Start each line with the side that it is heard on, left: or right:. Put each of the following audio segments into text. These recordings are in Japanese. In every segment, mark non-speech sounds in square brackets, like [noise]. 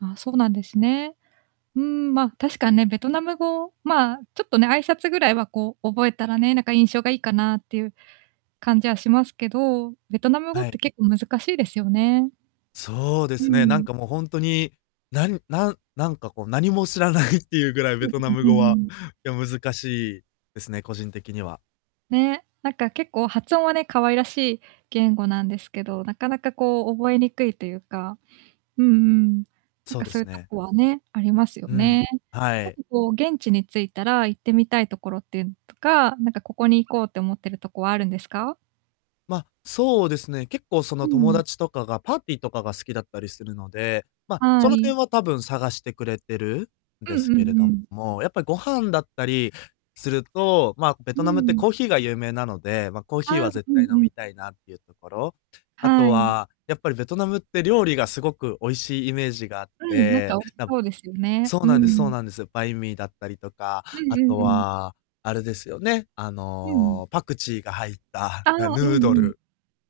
right: ああ、そうなんですね。うーん、ま、確か、ね、ベトナム語、まあ、ちょっとね、挨拶ぐらいは、こう、覚えたらね、なんか印象がいいかなってゆう感じはしますけど、ベトナム語っ
left: は
right: て
left: い。
right: 結構難しいですよね。
left: そうで
right: う
left: すね、なん
right: ん。
left: かもうほんとに、なんなんなんかこう、何も知らない [chuckles] っていうぐらい、ベトナム
right: うん、ん、う
left: 語
right: ん
left: は、
right: うん。
left: や、難しいですね、個人的には。
right: ね、なんか結構、発音はね、可愛らしい言語なんですけど、なかなかこう、覚えにくいとゆうか。うんうん。なん
left: そう
right: か、
left: で
right: そ
left: す
right: ゆと
left: ね。
right: こはね、ありますよ
left: うん、
right: ね。
left: は
right: なん
left: い。
right: かこう、現地に着いたら行ってみたいところっていうのとか、なんか、ここに行こうって思ってるとこはあるんですか？
left: ま、そうですね、結構そ
right: う
left: の、友
right: ん。
left: 達とかが、パーティーとかが好きだったりするので、ま、
right: は
left: その
right: い。
left: 辺はたぶん、探してくれてる
right: うん
left: で
right: う
left: すけれ
right: んう
left: ど
right: ん。
left: も、やっぱ、ご飯だったりすると、まあ、ベ
right: う
left: トナ
right: ん
left: ム
right: う
left: って
right: ん。
left: コーヒーが有名なので、ま、コーヒー
right: ああ、
left: は
right: う
left: 絶
right: うん
left: 対飲
right: う
left: み
right: ん。
left: たいなっていうところ。あ
right: は
left: と
right: い。
left: は、やっぱりベトナムって料理がすごくおいしいイメージがあっ
right: うん、なんか
left: て、
right: 美味し
left: な、む
right: そうですよね。
left: そう
right: う
left: な
right: ん
left: ん
right: う
left: ですそう
right: ん。
left: なんです。バインミーだったりとか、
right: う
left: あ
right: んう
left: と
right: んうん。
left: は、あれですよね、あ
right: うん。
left: の、パクチーが入った、
right: ああ、
left: あ、ヌ
right: うんう
left: ード
right: ん。
left: ル。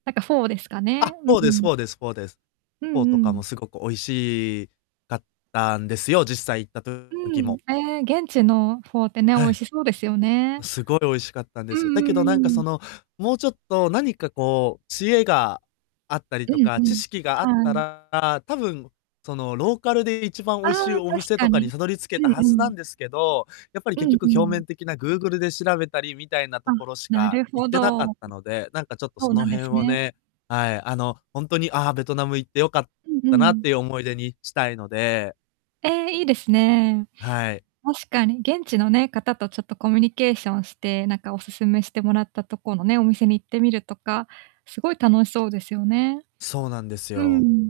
right: なんか、フォーですか
left: あ！
right: ね、うん
left: フォー
right: う
left: です
right: ん。
left: フォーですフォーです。
right: うん
left: フォーと
right: う
left: かも
right: ん。
left: すごく美味しいかったんですよ、実際行った
right: う
left: 時
right: ん、
left: も。
right: ええ、現地のフォーってね、美
left: は
right: 味
left: い。
right: しそうですよね。
left: すごい美味しかったん
right: う
left: です。だけ
right: んう
left: どなんか、
right: んう
left: そ
right: ん。
left: の、もうちょっと何かこう、知恵があったり
right: う
left: と
right: ん
left: か、
right: う
left: 知
right: ん、
left: 識があ
right: は
left: った
right: い。
left: ら、たぶん、その、ローカルで一番美
right: あ
left: 味しい
right: あ、
left: お
right: 確
left: 店
right: か
left: とかに
right: に。
left: たどり着
right: う
left: けた
right: ん
left: は
right: う
left: ずな
right: ん。
left: んですけど、やっぱり、
right: う
left: 結
right: ん
left: 局、
right: う
left: 表
right: ん。
left: 面的な、Google で調べたりみたいな
right: あ、
left: ところし
right: な
left: か
right: る
left: 行
right: ほ
left: ってなかっ
right: ど。
left: たので、なんかちょっと
right: そう
left: その
right: なんで
left: 辺
right: す
left: を
right: ね。
left: ね、はい、あの、ほんとに、あ、ベトナム行ってよかっ
right: うんう
left: たなっ
right: ん。
left: ていう思い出にしたいので。
right: ええ、いいですね。
left: はい。
right: 確かに、現地のね、方とちょっとコミュニケーションして、なんかお勧めしてもらったとこのね、お店に行ってみるとか、すごい楽しそうですよね。
left: そうなんです
right: うんう
left: よ。
right: ん。